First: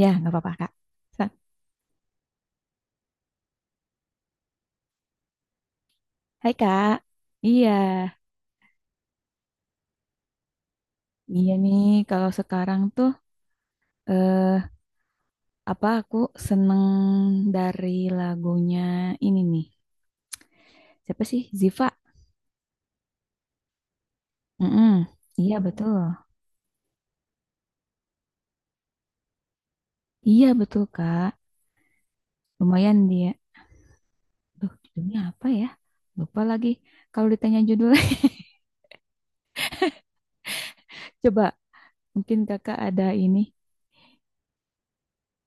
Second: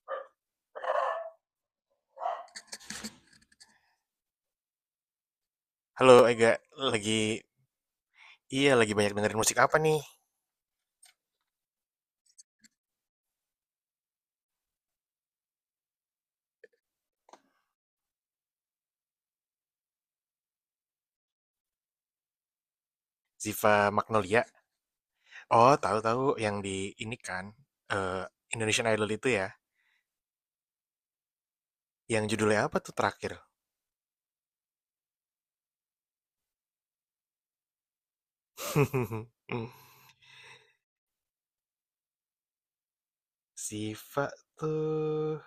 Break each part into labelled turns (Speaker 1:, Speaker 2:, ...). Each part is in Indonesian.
Speaker 1: Ya, nggak apa-apa, Kak. Sa-
Speaker 2: Halo, Ega,
Speaker 1: Hai, Kak.
Speaker 2: lagi,
Speaker 1: Iya,
Speaker 2: iya, lagi banyak dengerin musik apa, nih?
Speaker 1: iya nih. Kalau sekarang tuh, eh, apa aku seneng dari lagunya ini nih. Siapa sih? Ziva.
Speaker 2: Ziva Magnolia.
Speaker 1: Mm-mm. Iya,
Speaker 2: Oh,
Speaker 1: betul.
Speaker 2: tahu-tahu yang di ini kan, eh, Indonesian Idol itu, ya.
Speaker 1: Iya, betul, Kak.
Speaker 2: Yang judulnya apa tuh
Speaker 1: Lumayan dia.
Speaker 2: terakhir?
Speaker 1: Duh, judulnya apa ya? Lupa lagi. Kalau ditanya judulnya, coba mungkin Kakak ada ini
Speaker 2: Ziva tuh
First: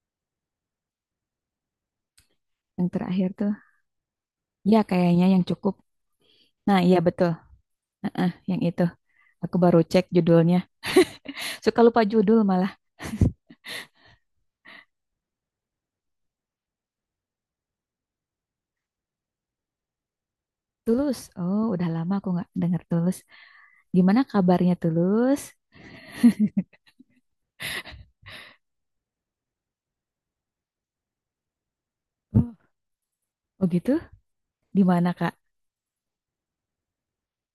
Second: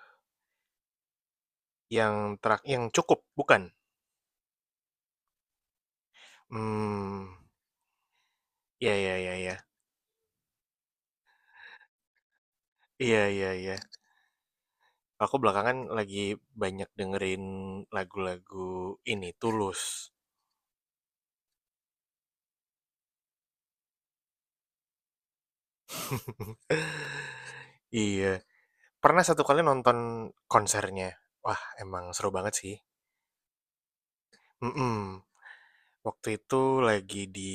Speaker 2: yang terakhir yang
Speaker 1: yang
Speaker 2: cukup,
Speaker 1: terakhir tuh.
Speaker 2: bukan?
Speaker 1: Ya, kayaknya yang cukup. Nah, iya, betul.
Speaker 2: Hmm,
Speaker 1: Heeh, yang itu.
Speaker 2: iya, iya, iya, iya.
Speaker 1: Aku baru cek judulnya. Suka lupa judul malah.
Speaker 2: Iya, iya, iya. Aku belakangan lagi banyak dengerin lagu-lagu ini Tulus.
Speaker 1: Tulus. Oh, udah lama aku nggak dengar Tulus. Gimana kabarnya Tulus?
Speaker 2: Iya. Pernah satu kali nonton konsernya. Wah, emang seru banget
Speaker 1: Oh,
Speaker 2: sih.
Speaker 1: Oh gitu? Di
Speaker 2: Mhm.
Speaker 1: mana, Kak?
Speaker 2: Waktu itu lagi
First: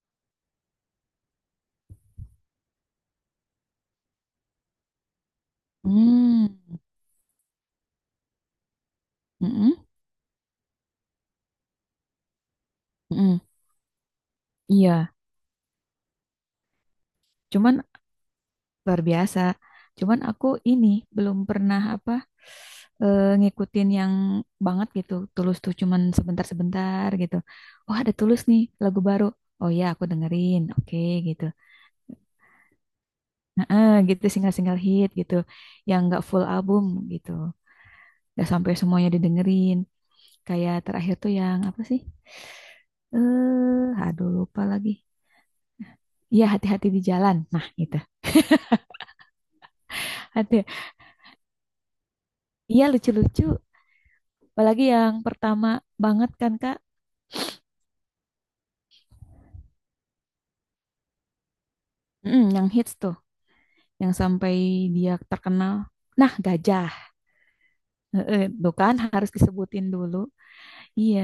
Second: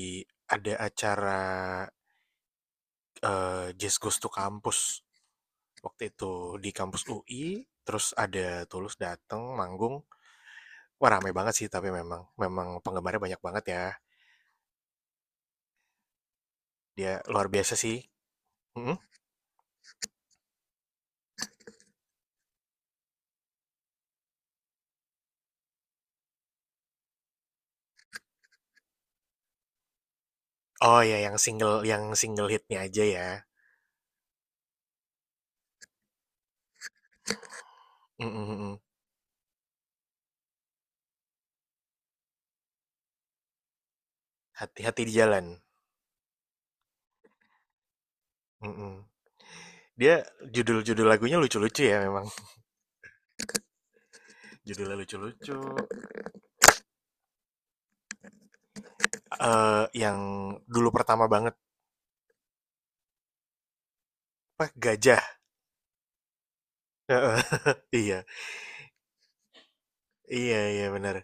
Speaker 2: ada acara, Jazz Goes to Campus, waktu itu
Speaker 1: Hmm.
Speaker 2: di kampus UI, terus ada Tulus dateng
Speaker 1: Mm-mm.
Speaker 2: manggung. Wah, rame banget sih, tapi memang penggemarnya banyak
Speaker 1: Mm-mm.
Speaker 2: banget ya.
Speaker 1: Iya,
Speaker 2: Dia luar biasa
Speaker 1: cuman
Speaker 2: sih. Mhm?
Speaker 1: luar biasa. Cuman aku ini belum pernah apa ngikutin yang banget gitu. Tulus tuh cuman sebentar-sebentar gitu. Oh, ada Tulus nih, lagu baru. Oh ya, aku dengerin. Oke,
Speaker 2: Oh, ya, yang
Speaker 1: gitu.
Speaker 2: single yang single hitnya aja ya.
Speaker 1: Nah, gitu single-single hit gitu. Yang nggak full album gitu.
Speaker 2: Mhm,
Speaker 1: Gak sampai
Speaker 2: mhm.
Speaker 1: semuanya didengerin. Kayak terakhir tuh yang apa sih? Eh, aduh lupa lagi.
Speaker 2: Hati-hati di jalan.
Speaker 1: Iya, hati-hati di jalan. Nah, itu.
Speaker 2: Mhm. Dia
Speaker 1: Ada.
Speaker 2: judul-judul lagunya lucu-lucu ya memang.
Speaker 1: Iya, lucu-lucu. Apalagi
Speaker 2: Judulnya
Speaker 1: yang
Speaker 2: lucu-lucu.
Speaker 1: pertama banget kan, Kak?
Speaker 2: Yang dulu pertama banget,
Speaker 1: Mm, yang hits tuh, yang sampai
Speaker 2: apa,
Speaker 1: dia
Speaker 2: Gajah.
Speaker 1: terkenal. Nah, gajah.
Speaker 2: Heeh, iya,
Speaker 1: Heeh, tuh kan harus disebutin dulu.
Speaker 2: iya, iya, benar,
Speaker 1: Iya,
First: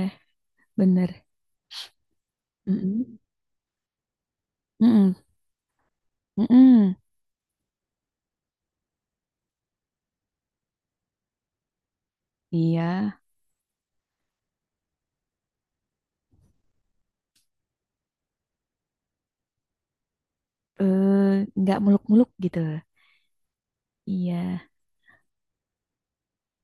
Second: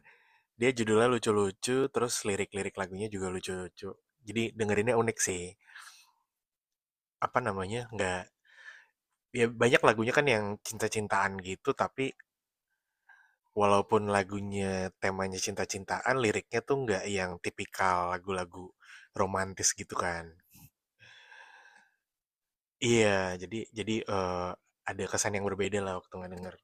Speaker 2: dia judulnya
Speaker 1: bener.
Speaker 2: lucu-lucu, terus lirik-lirik lagunya
Speaker 1: Mm-mm.
Speaker 2: juga lucu-lucu, jadi dengerinnya
Speaker 1: Mm-mm.
Speaker 2: unik sih,
Speaker 1: Mm-mm.
Speaker 2: apa namanya, nggak, ya, banyak lagunya kan yang cinta-cintaan gitu, tapi
Speaker 1: Iya.
Speaker 2: walaupun lagunya temanya cinta-cintaan, liriknya tuh nggak yang tipikal lagu-lagu romantis gitu kan.
Speaker 1: Eh, nggak muluk-muluk gitu.
Speaker 2: Iya, jadi jadi
Speaker 1: Iya.
Speaker 2: eh, ada kesan yang berbeda lah waktu nggak denger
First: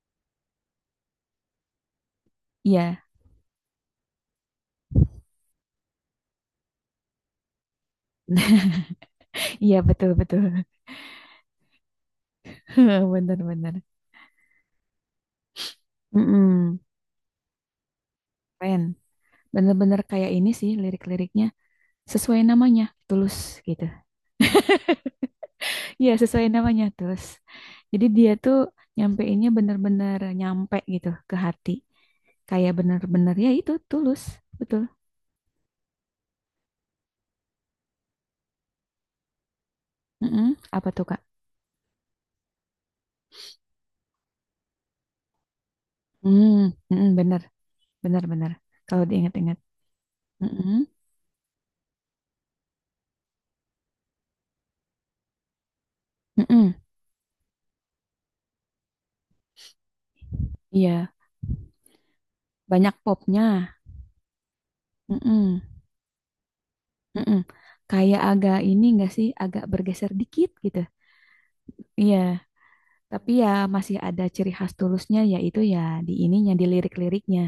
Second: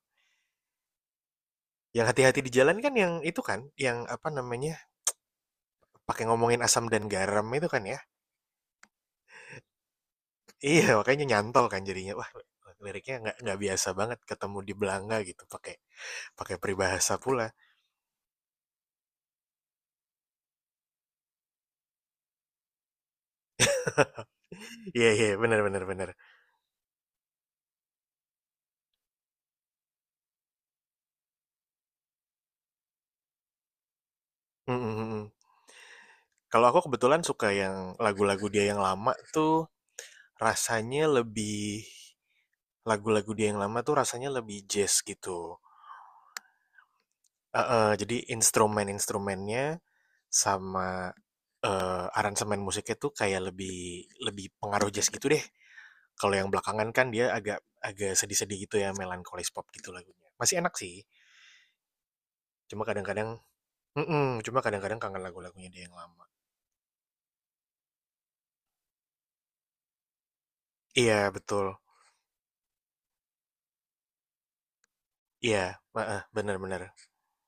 Speaker 2: yang hati-hati di jalan kan,
Speaker 1: Iya.
Speaker 2: yang itu kan, yang apa namanya, pakai ngomongin asam dan garam itu kan, ya?
Speaker 1: Iya, betul-betul.
Speaker 2: Iya, makanya nyantol kan jadinya. Wah, liriknya nggak
Speaker 1: Bener-bener.
Speaker 2: biasa banget ketemu di Belanga gitu, pakai pakai
Speaker 1: Mm-mm.
Speaker 2: peribahasa pula.
Speaker 1: Keren. Bener-bener kayak ini sih lirik-liriknya. Sesuai namanya, Tulus gitu.
Speaker 2: Iya, iya, benar, benar, bener.
Speaker 1: Iya, sesuai namanya, Tulus. Jadi dia tuh nyampeinnya bener-bener nyampe gitu ke hati. Kayak bener-bener ya itu, Tulus.
Speaker 2: Mhm,
Speaker 1: Betul.
Speaker 2: mhm. Kalau aku kebetulan suka yang lagu-lagu dia yang lama tuh
Speaker 1: Mm-mm. Apa
Speaker 2: rasanya
Speaker 1: tuh, Kak?
Speaker 2: lebih lagu-lagu dia yang lama tuh rasanya lebih jazz gitu.
Speaker 1: Hmm, mm-mm, bener,
Speaker 2: Heeh, jadi
Speaker 1: bener-bener. Kalau diingat-ingat.
Speaker 2: instrumen-instrumennya
Speaker 1: Mm-mm,
Speaker 2: sama, aransemen musiknya tuh kayak lebih lebih pengaruh jazz gitu deh. Kalau yang
Speaker 1: mm-mm.
Speaker 2: belakangan kan dia agak agak sedih-sedih gitu ya, melankolis pop gitu lagunya. Masih enak sih,
Speaker 1: Iya,
Speaker 2: cuma
Speaker 1: banyak
Speaker 2: kadang-kadang
Speaker 1: popnya.
Speaker 2: mhm, cuma kadang-kadang kangen
Speaker 1: Mm-mm,
Speaker 2: lagu-lagunya dia yang lama.
Speaker 1: mm-mm. Kayak agak ini enggak sih, agak bergeser dikit gitu.
Speaker 2: Iya betul,
Speaker 1: Iya. Tapi ya masih ada ciri khas Tulusnya yaitu
Speaker 2: iya,
Speaker 1: ya di
Speaker 2: heeh,
Speaker 1: ininya
Speaker 2: bener,
Speaker 1: di
Speaker 2: bener.
Speaker 1: lirik-liriknya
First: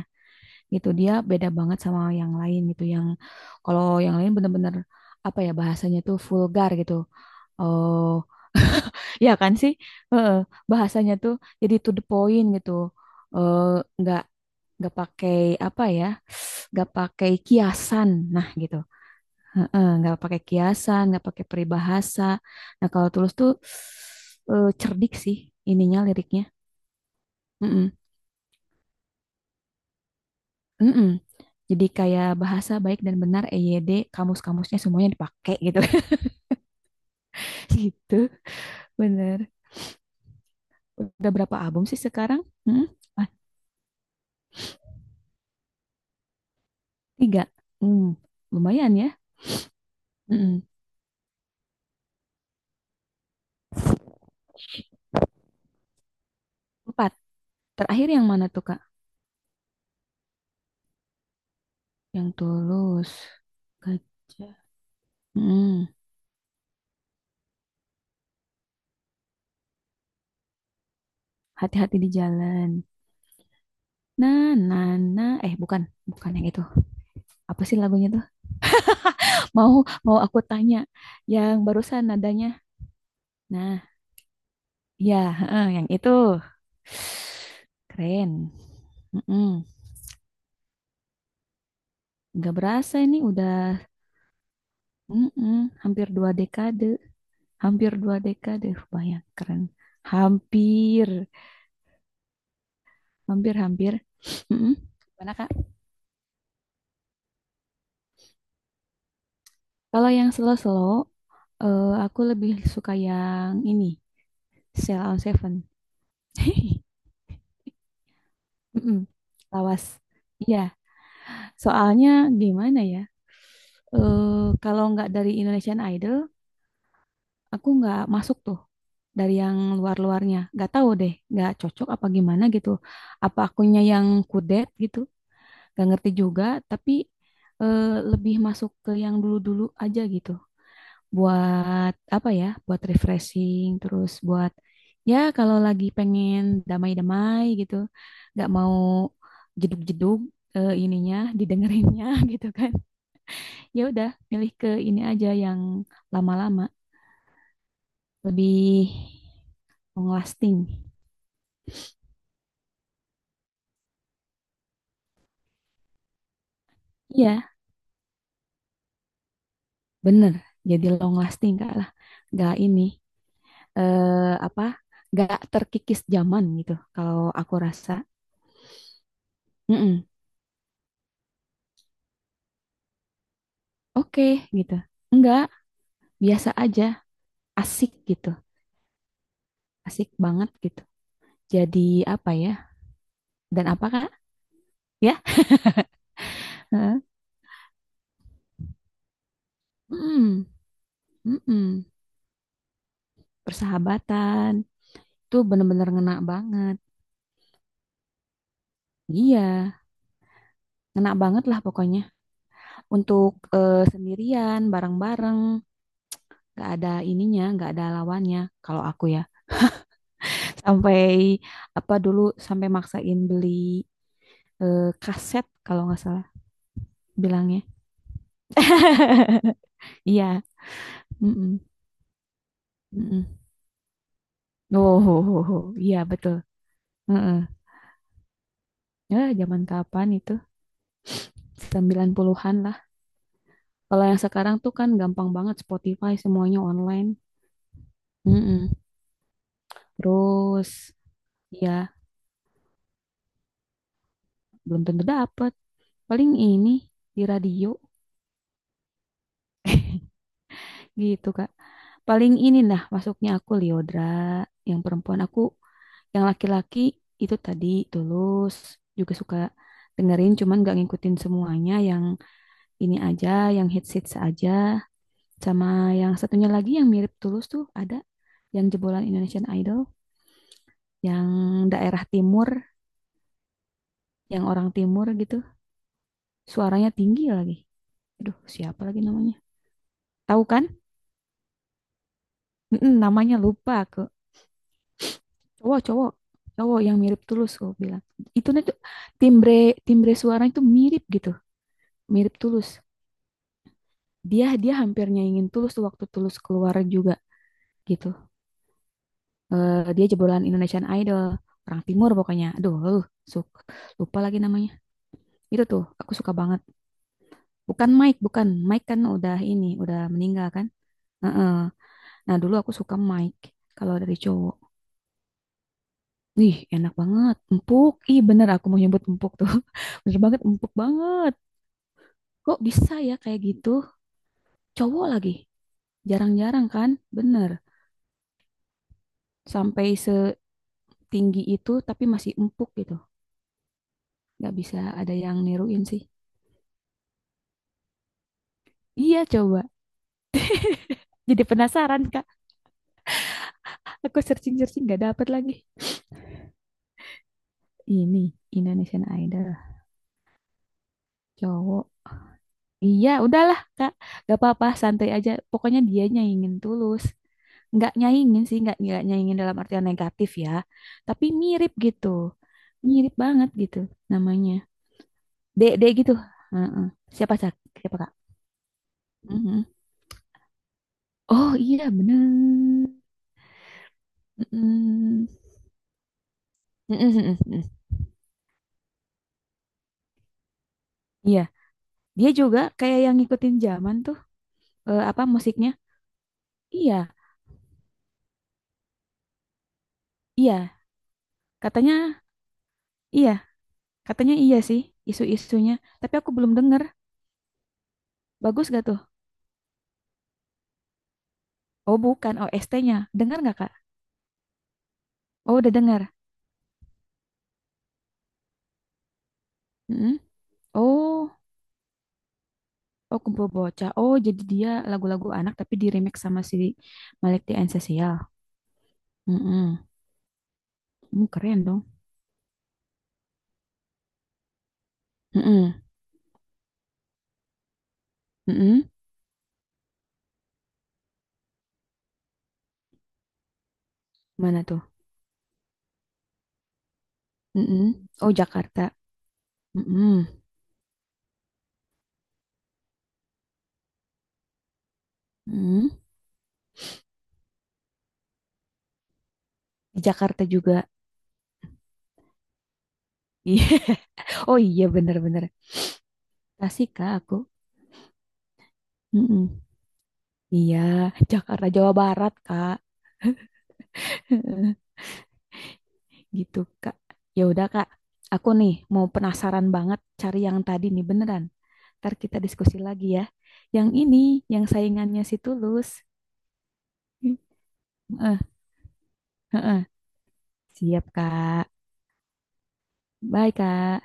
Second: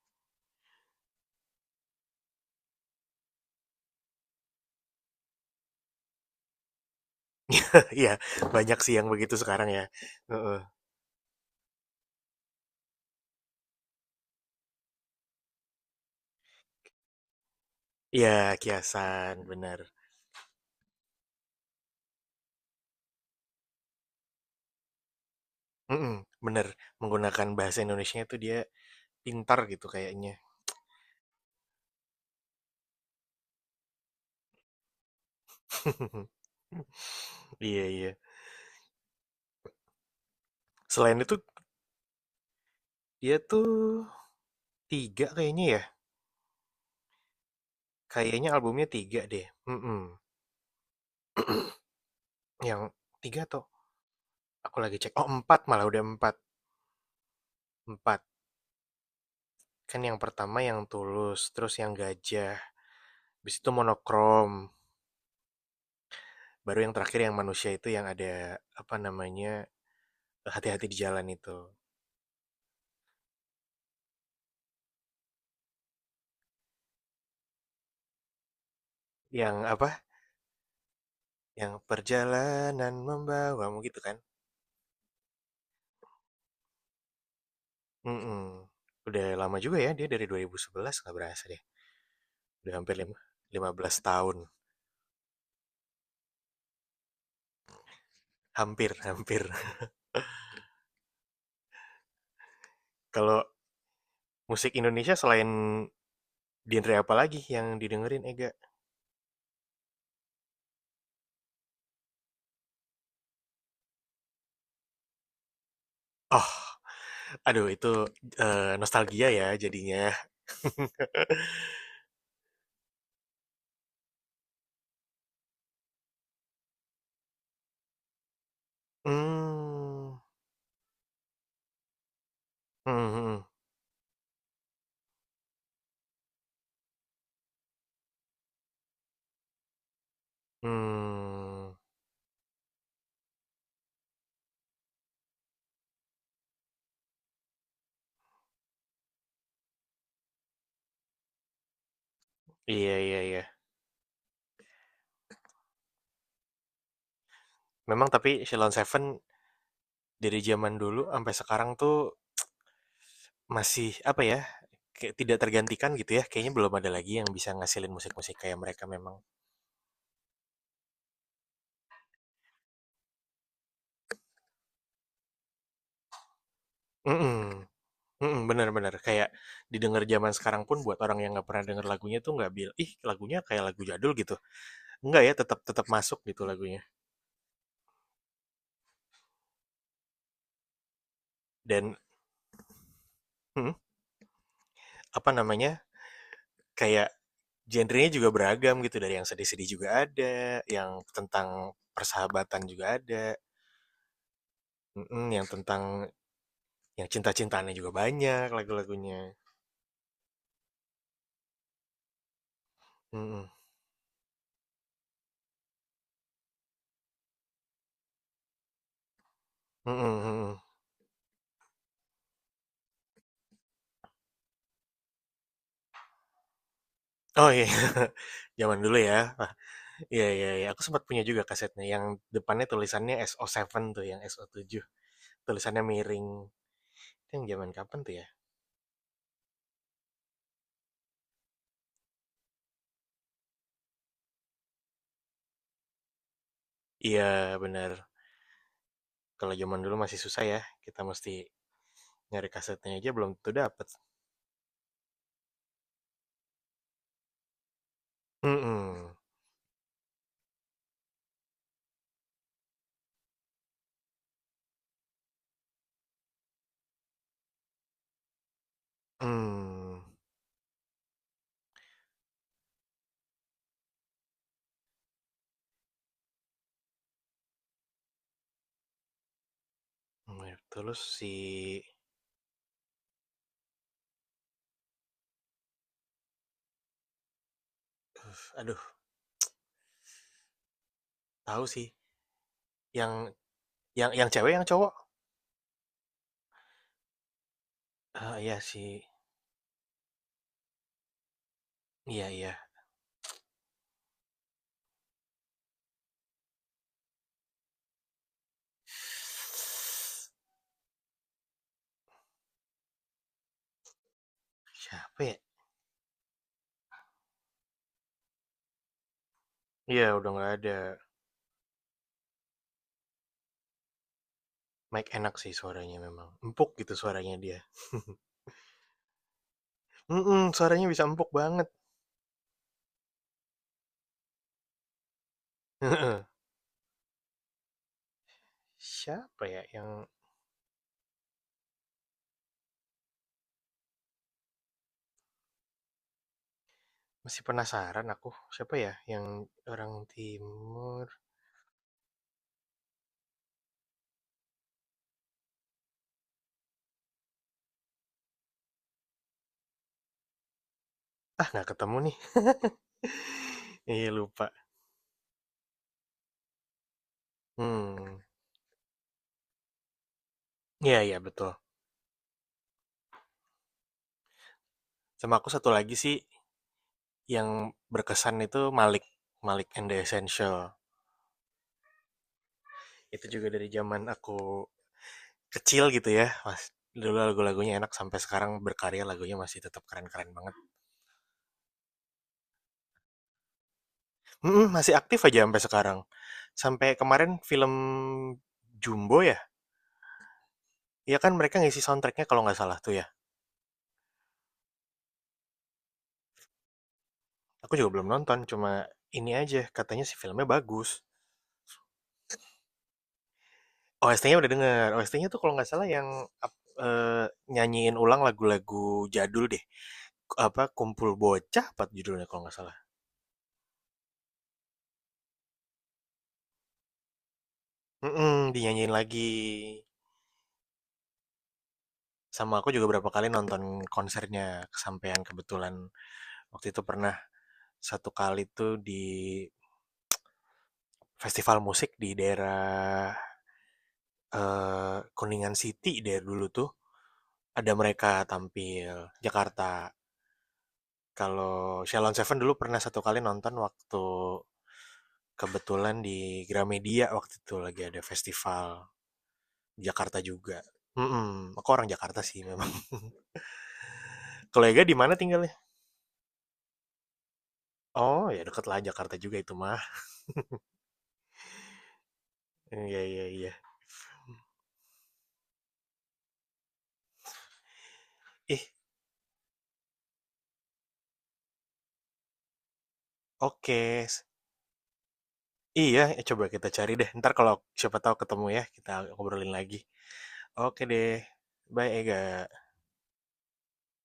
Speaker 1: gitu. Dia beda banget sama yang lain gitu. Yang kalau yang lain bener-bener apa ya bahasanya tuh vulgar gitu. Oh,
Speaker 2: Iya, banyak sih yang
Speaker 1: ya
Speaker 2: begitu
Speaker 1: kan
Speaker 2: sekarang,
Speaker 1: sih?
Speaker 2: ya,
Speaker 1: Heeh,
Speaker 2: heeh.
Speaker 1: bahasanya tuh jadi to the point gitu. Eh nggak pakai apa ya? Nggak pakai kiasan.
Speaker 2: Iya,
Speaker 1: Nah, gitu.
Speaker 2: kiasan, bener.
Speaker 1: Heeh, nggak pakai kiasan, nggak pakai peribahasa. Nah, kalau Tulus tuh cerdik sih ininya
Speaker 2: Mhm,
Speaker 1: liriknya.
Speaker 2: bener, menggunakan bahasa
Speaker 1: Mm-mm.
Speaker 2: Indonesia tuh dia pintar gitu kayaknya.
Speaker 1: Mm-mm. Jadi kayak bahasa baik dan benar EYD, kamus-kamusnya semuanya dipakai gitu.
Speaker 2: Iya, iya.
Speaker 1: Gitu, bener.
Speaker 2: Selain
Speaker 1: Udah
Speaker 2: itu,
Speaker 1: berapa album sih sekarang? Mm-mm. Ah,
Speaker 2: dia tuh 3 kayaknya ya?
Speaker 1: tiga. Hmm,
Speaker 2: Kayaknya albumnya
Speaker 1: lumayan ya.
Speaker 2: 3 deh, mhm.
Speaker 1: Mm-mm.
Speaker 2: Yang 3 atau aku lagi cek, oh empat, malah udah 4
Speaker 1: Empat. Terakhir
Speaker 2: 4
Speaker 1: yang mana tuh, Kak?
Speaker 2: Kan yang pertama yang Tulus, terus yang
Speaker 1: Yang
Speaker 2: Gajah,
Speaker 1: tulus.
Speaker 2: habis itu Monokrom,
Speaker 1: Gajah. Mm-mm.
Speaker 2: baru yang terakhir yang Manusia itu, yang ada, apa namanya, Hati-Hati di Jalan itu.
Speaker 1: Hati-hati di jalan. Na, na, na. Eh, bukan. Bukan yang itu. Apa sih lagunya tuh?
Speaker 2: Yang
Speaker 1: Mau,
Speaker 2: apa,
Speaker 1: mau aku tanya. Yang
Speaker 2: yang
Speaker 1: barusan nadanya.
Speaker 2: perjalanan membawamu
Speaker 1: Nah.
Speaker 2: gitu kan?
Speaker 1: Iya, heeh, yang itu. Keren.
Speaker 2: Mhm. Udah lama
Speaker 1: Mm-mm.
Speaker 2: juga ya dia dari 2011, nggak berasa deh,
Speaker 1: Nggak
Speaker 2: udah
Speaker 1: berasa
Speaker 2: hampir lima
Speaker 1: ini udah
Speaker 2: lima belas tahun,
Speaker 1: mm-mm, hampir dua dekade. Hampir dua dekade.
Speaker 2: hampir,
Speaker 1: Banyak
Speaker 2: hampir.
Speaker 1: keren. Hampir.
Speaker 2: Kalau
Speaker 1: Hampir-hampir.
Speaker 2: Musik
Speaker 1: Mm-mm.
Speaker 2: Indonesia,
Speaker 1: Mana Kak?
Speaker 2: selain genre apa lagi yang didengerin Ega?
Speaker 1: Kalau yang slow-slow, aku lebih suka yang ini. Cell on Seven.
Speaker 2: Oh, aduh, itu,
Speaker 1: Mm-mm.
Speaker 2: nostalgia ya jadinya.
Speaker 1: Lawas. Iya. Soalnya gimana ya? Eh, kalau nggak dari Indonesian Idol, aku nggak masuk tuh dari yang
Speaker 2: Hmm,
Speaker 1: luar-luarnya nggak tahu deh nggak cocok apa gimana gitu
Speaker 2: hmm, hmm,
Speaker 1: apa akunya yang kudet gitu nggak ngerti juga tapi eh, lebih masuk ke yang dulu-dulu aja gitu
Speaker 2: hmm.
Speaker 1: buat apa ya buat refreshing terus buat ya kalau lagi pengen damai-damai gitu nggak mau jeduk-jeduk ininya didengerinnya gitu kan
Speaker 2: Iya, iya, iya.
Speaker 1: ya udah milih ke ini aja yang lama-lama
Speaker 2: Memang tapi Sheila
Speaker 1: lebih
Speaker 2: Seven
Speaker 1: long
Speaker 2: dari
Speaker 1: lasting.
Speaker 2: zaman dulu sampai sekarang tuh masih apa ya? Kayak tidak tergantikan gitu ya. Kayaknya belum ada lagi yang
Speaker 1: Iya,
Speaker 2: bisa ngasilin musik-musik kayak mereka memang.
Speaker 1: bener. Jadi long lasting Kak lah. Gak ini apa? Gak terkikis zaman gitu. Kalau aku
Speaker 2: Mm-mm.
Speaker 1: rasa,
Speaker 2: Mhm, benar, bener, kayak didengar
Speaker 1: "Mm-mm,
Speaker 2: zaman sekarang pun, buat orang yang nggak pernah denger lagunya tuh, nggak bil "Ih, lagunya kayak lagu jadul,"
Speaker 1: oke
Speaker 2: gitu.
Speaker 1: gitu.
Speaker 2: Enggak ya,
Speaker 1: Enggak,
Speaker 2: tetap tetap masuk gitu
Speaker 1: biasa
Speaker 2: lagunya.
Speaker 1: aja, asik gitu, asik banget gitu. Jadi
Speaker 2: Dan
Speaker 1: apa ya? Dan
Speaker 2: mhm,
Speaker 1: apa Kak? Ya,
Speaker 2: apa namanya,
Speaker 1: Heeh.
Speaker 2: kayak genrenya juga beragam gitu, dari yang sedih-sedih juga
Speaker 1: Mm-mm,
Speaker 2: ada, yang tentang
Speaker 1: mm-mm.
Speaker 2: persahabatan juga ada,
Speaker 1: Persahabatan
Speaker 2: mhm,
Speaker 1: tuh
Speaker 2: yang tentang
Speaker 1: bener-bener ngena banget.
Speaker 2: yang cinta-cintaannya juga banyak lagu-lagunya.
Speaker 1: Iya, ngena banget lah pokoknya. Untuk
Speaker 2: Mhm,
Speaker 1: sendirian, bareng-bareng. Nggak ada ininya nggak ada lawannya kalau aku ya
Speaker 2: mhm, mhm.
Speaker 1: sampai apa dulu sampai maksain beli kaset kalau nggak salah
Speaker 2: Oh,
Speaker 1: bilangnya
Speaker 2: iya. Zaman dulu ya. Wah,
Speaker 1: iya
Speaker 2: iya, iya, iya, aku sempat punya juga
Speaker 1: mm-mm,
Speaker 2: kasetnya yang depannya tulisannya
Speaker 1: mm-mm.
Speaker 2: SO7 tuh, yang SO7.
Speaker 1: oh ho, ho, ho.
Speaker 2: Tulisannya
Speaker 1: Iya
Speaker 2: miring.
Speaker 1: betul Heeh.
Speaker 2: Yang zaman kapan tuh ya?
Speaker 1: Ya, zaman kapan itu 90-an lah kalau yang sekarang tuh kan gampang banget Spotify semuanya online
Speaker 2: Iya, benar.
Speaker 1: Mm-mm.
Speaker 2: Kalau zaman dulu masih susah ya,
Speaker 1: terus
Speaker 2: kita mesti
Speaker 1: ya
Speaker 2: nyari kasetnya aja belum tentu dapat.
Speaker 1: belum tentu dapet paling ini di radio
Speaker 2: Hmm,
Speaker 1: gitu Kak. Paling ini lah masuknya aku Liodra, yang perempuan aku, yang laki-laki itu tadi Tulus juga suka
Speaker 2: hmm.
Speaker 1: dengerin, cuman gak ngikutin semuanya. Yang ini aja, yang hits-hits aja, sama yang satunya lagi yang mirip Tulus tuh ada yang jebolan Indonesian Idol,
Speaker 2: Terus
Speaker 1: yang
Speaker 2: si,
Speaker 1: daerah timur, yang orang timur gitu, suaranya tinggi lagi. Aduh,
Speaker 2: aduh,
Speaker 1: siapa lagi namanya? Tahu kan?
Speaker 2: tahu sih,
Speaker 1: Mm-mm,
Speaker 2: yang
Speaker 1: namanya lupa aku.
Speaker 2: yang cewek, yang cowok?
Speaker 1: Cowok cowok cowok yang mirip Tulus gue bilang
Speaker 2: Ah,
Speaker 1: itu
Speaker 2: iya
Speaker 1: nih tuh
Speaker 2: sih,
Speaker 1: timbre timbre suara itu mirip gitu
Speaker 2: iya,
Speaker 1: mirip
Speaker 2: iya.
Speaker 1: Tulus dia dia hampir nyaingin Tulus tuh waktu Tulus keluar juga gitu Eh, dia jebolan Indonesian Idol orang Timur pokoknya aduh suk lupa lagi namanya
Speaker 2: Siapa ya?
Speaker 1: itu tuh aku suka banget bukan Mike kan udah ini udah
Speaker 2: Iya, udah
Speaker 1: meninggal
Speaker 2: nggak
Speaker 1: kan
Speaker 2: ada.
Speaker 1: Heeh. nah dulu aku suka Mike kalau dari cowok
Speaker 2: Mike enak sih suaranya memang,
Speaker 1: Wih,
Speaker 2: empuk
Speaker 1: enak
Speaker 2: gitu suaranya
Speaker 1: banget.
Speaker 2: dia.
Speaker 1: Empuk. Ih, bener aku mau nyebut empuk tuh. Bener
Speaker 2: Hmm,
Speaker 1: banget, empuk
Speaker 2: suaranya bisa empuk
Speaker 1: banget.
Speaker 2: banget.
Speaker 1: Kok bisa ya kayak gitu cowok lagi jarang-jarang kan bener
Speaker 2: Siapa ya
Speaker 1: sampai
Speaker 2: yang...
Speaker 1: setinggi itu tapi masih empuk gitu nggak bisa ada yang niruin sih
Speaker 2: Masih penasaran aku, siapa ya
Speaker 1: iya
Speaker 2: yang
Speaker 1: coba
Speaker 2: orang timur?
Speaker 1: jadi penasaran kak aku searching-searching nggak dapet lagi ini Indonesian Idol
Speaker 2: Ah, nggak
Speaker 1: cowok
Speaker 2: ketemu nih.
Speaker 1: iya udahlah kak
Speaker 2: Iya,
Speaker 1: gak
Speaker 2: lupa.
Speaker 1: apa-apa santai aja pokoknya dia nyaingin tulus nggak
Speaker 2: Hmm,
Speaker 1: nyaingin sih nggak nyaingin dalam artian negatif ya
Speaker 2: iya, iya,
Speaker 1: tapi
Speaker 2: betul.
Speaker 1: mirip gitu mirip banget gitu namanya
Speaker 2: Sama aku
Speaker 1: D
Speaker 2: satu
Speaker 1: D
Speaker 2: lagi sih
Speaker 1: gitu. Heeh. Siapa
Speaker 2: yang
Speaker 1: Cak? Siapa Kak?
Speaker 2: berkesan itu, Malik.
Speaker 1: Mhm.
Speaker 2: Malik and the Essential.
Speaker 1: Oh iya bener.
Speaker 2: Itu juga dari zaman aku
Speaker 1: Mhm.
Speaker 2: kecil gitu ya, Mas.
Speaker 1: Mhm,
Speaker 2: Dulu
Speaker 1: mhm, mhm.
Speaker 2: lagu-lagunya enak, sampai sekarang berkarya lagunya masih tetap keren-keren banget.
Speaker 1: Iya, dia juga kayak yang ngikutin zaman tuh
Speaker 2: Mm-mm, masih aktif
Speaker 1: apa
Speaker 2: aja sampai
Speaker 1: musiknya?
Speaker 2: sekarang. Sampai
Speaker 1: Iya,
Speaker 2: kemarin film Jumbo ya,
Speaker 1: iya.
Speaker 2: iya kan mereka ngisi
Speaker 1: Katanya
Speaker 2: soundtracknya kalau nggak salah tuh ya.
Speaker 1: iya, katanya iya sih isu-isunya. Tapi aku belum denger.
Speaker 2: Aku juga belum nonton,
Speaker 1: Bagus
Speaker 2: cuma
Speaker 1: gak tuh?
Speaker 2: ini aja, katanya si filmnya bagus.
Speaker 1: Oh bukan OST-nya. Dengar nggak Kak?
Speaker 2: OST-nya udah denger, OST-nya tuh kalau
Speaker 1: Oh
Speaker 2: nggak
Speaker 1: udah
Speaker 2: salah
Speaker 1: dengar.
Speaker 2: yang ap- eh, nyanyiin ulang lagu-lagu jadul deh.
Speaker 1: Mhm.
Speaker 2: Apa, Kumpul
Speaker 1: Oh,
Speaker 2: Bocah apa judulnya kalau nggak salah.
Speaker 1: oh kumpul bocah. Oh jadi dia lagu-lagu anak tapi di remake sama si Malik the Ancestral.
Speaker 2: Dinyanyiin lagi.
Speaker 1: Mhm. Hmm, keren dong.
Speaker 2: Sama aku juga berapa kali nonton konsernya, kesampaian kebetulan.
Speaker 1: Mm-mm.
Speaker 2: Waktu itu pernah satu kali tuh
Speaker 1: Mm-mm.
Speaker 2: di festival musik di daerah,
Speaker 1: Mana tuh?
Speaker 2: Kuningan City, dari dulu tuh. Ada
Speaker 1: Mm-mm.
Speaker 2: mereka
Speaker 1: Oh,
Speaker 2: tampil,
Speaker 1: Jakarta.
Speaker 2: Jakarta.
Speaker 1: Mm-mm.
Speaker 2: Kalau Shalon Seven dulu pernah satu kali nonton waktu
Speaker 1: Mm.
Speaker 2: kebetulan di Gramedia, waktu itu lagi ada festival,
Speaker 1: Di
Speaker 2: Jakarta
Speaker 1: Jakarta
Speaker 2: juga.
Speaker 1: juga.
Speaker 2: Mhm, aku orang Jakarta sih memang.
Speaker 1: Iya. Oh
Speaker 2: Kalau Ega
Speaker 1: iya,
Speaker 2: di mana
Speaker 1: bener-bener.
Speaker 2: tinggalnya?
Speaker 1: Tasik, Kak, aku.
Speaker 2: Oh, ya, deket lah Jakarta juga itu
Speaker 1: Mm-mm.
Speaker 2: mah.
Speaker 1: Iya, Jakarta, Jawa Barat, Kak.
Speaker 2: Iya, iya, iya.
Speaker 1: Gitu, Kak. Ya udah, Kak. Aku
Speaker 2: Ih,
Speaker 1: nih mau penasaran banget cari yang tadi nih, beneran. Ntar kita diskusi lagi ya.
Speaker 2: oke.
Speaker 1: Yang ini, yang saingannya si Tulus.
Speaker 2: Iya, coba kita cari deh. Ntar kalau siapa tahu
Speaker 1: Heeh,
Speaker 2: ketemu ya, kita ngobrolin lagi.
Speaker 1: heeh.
Speaker 2: Oke
Speaker 1: Siap,
Speaker 2: deh.
Speaker 1: Kak.
Speaker 2: Bye, Ega.
Speaker 1: Bye, Kak.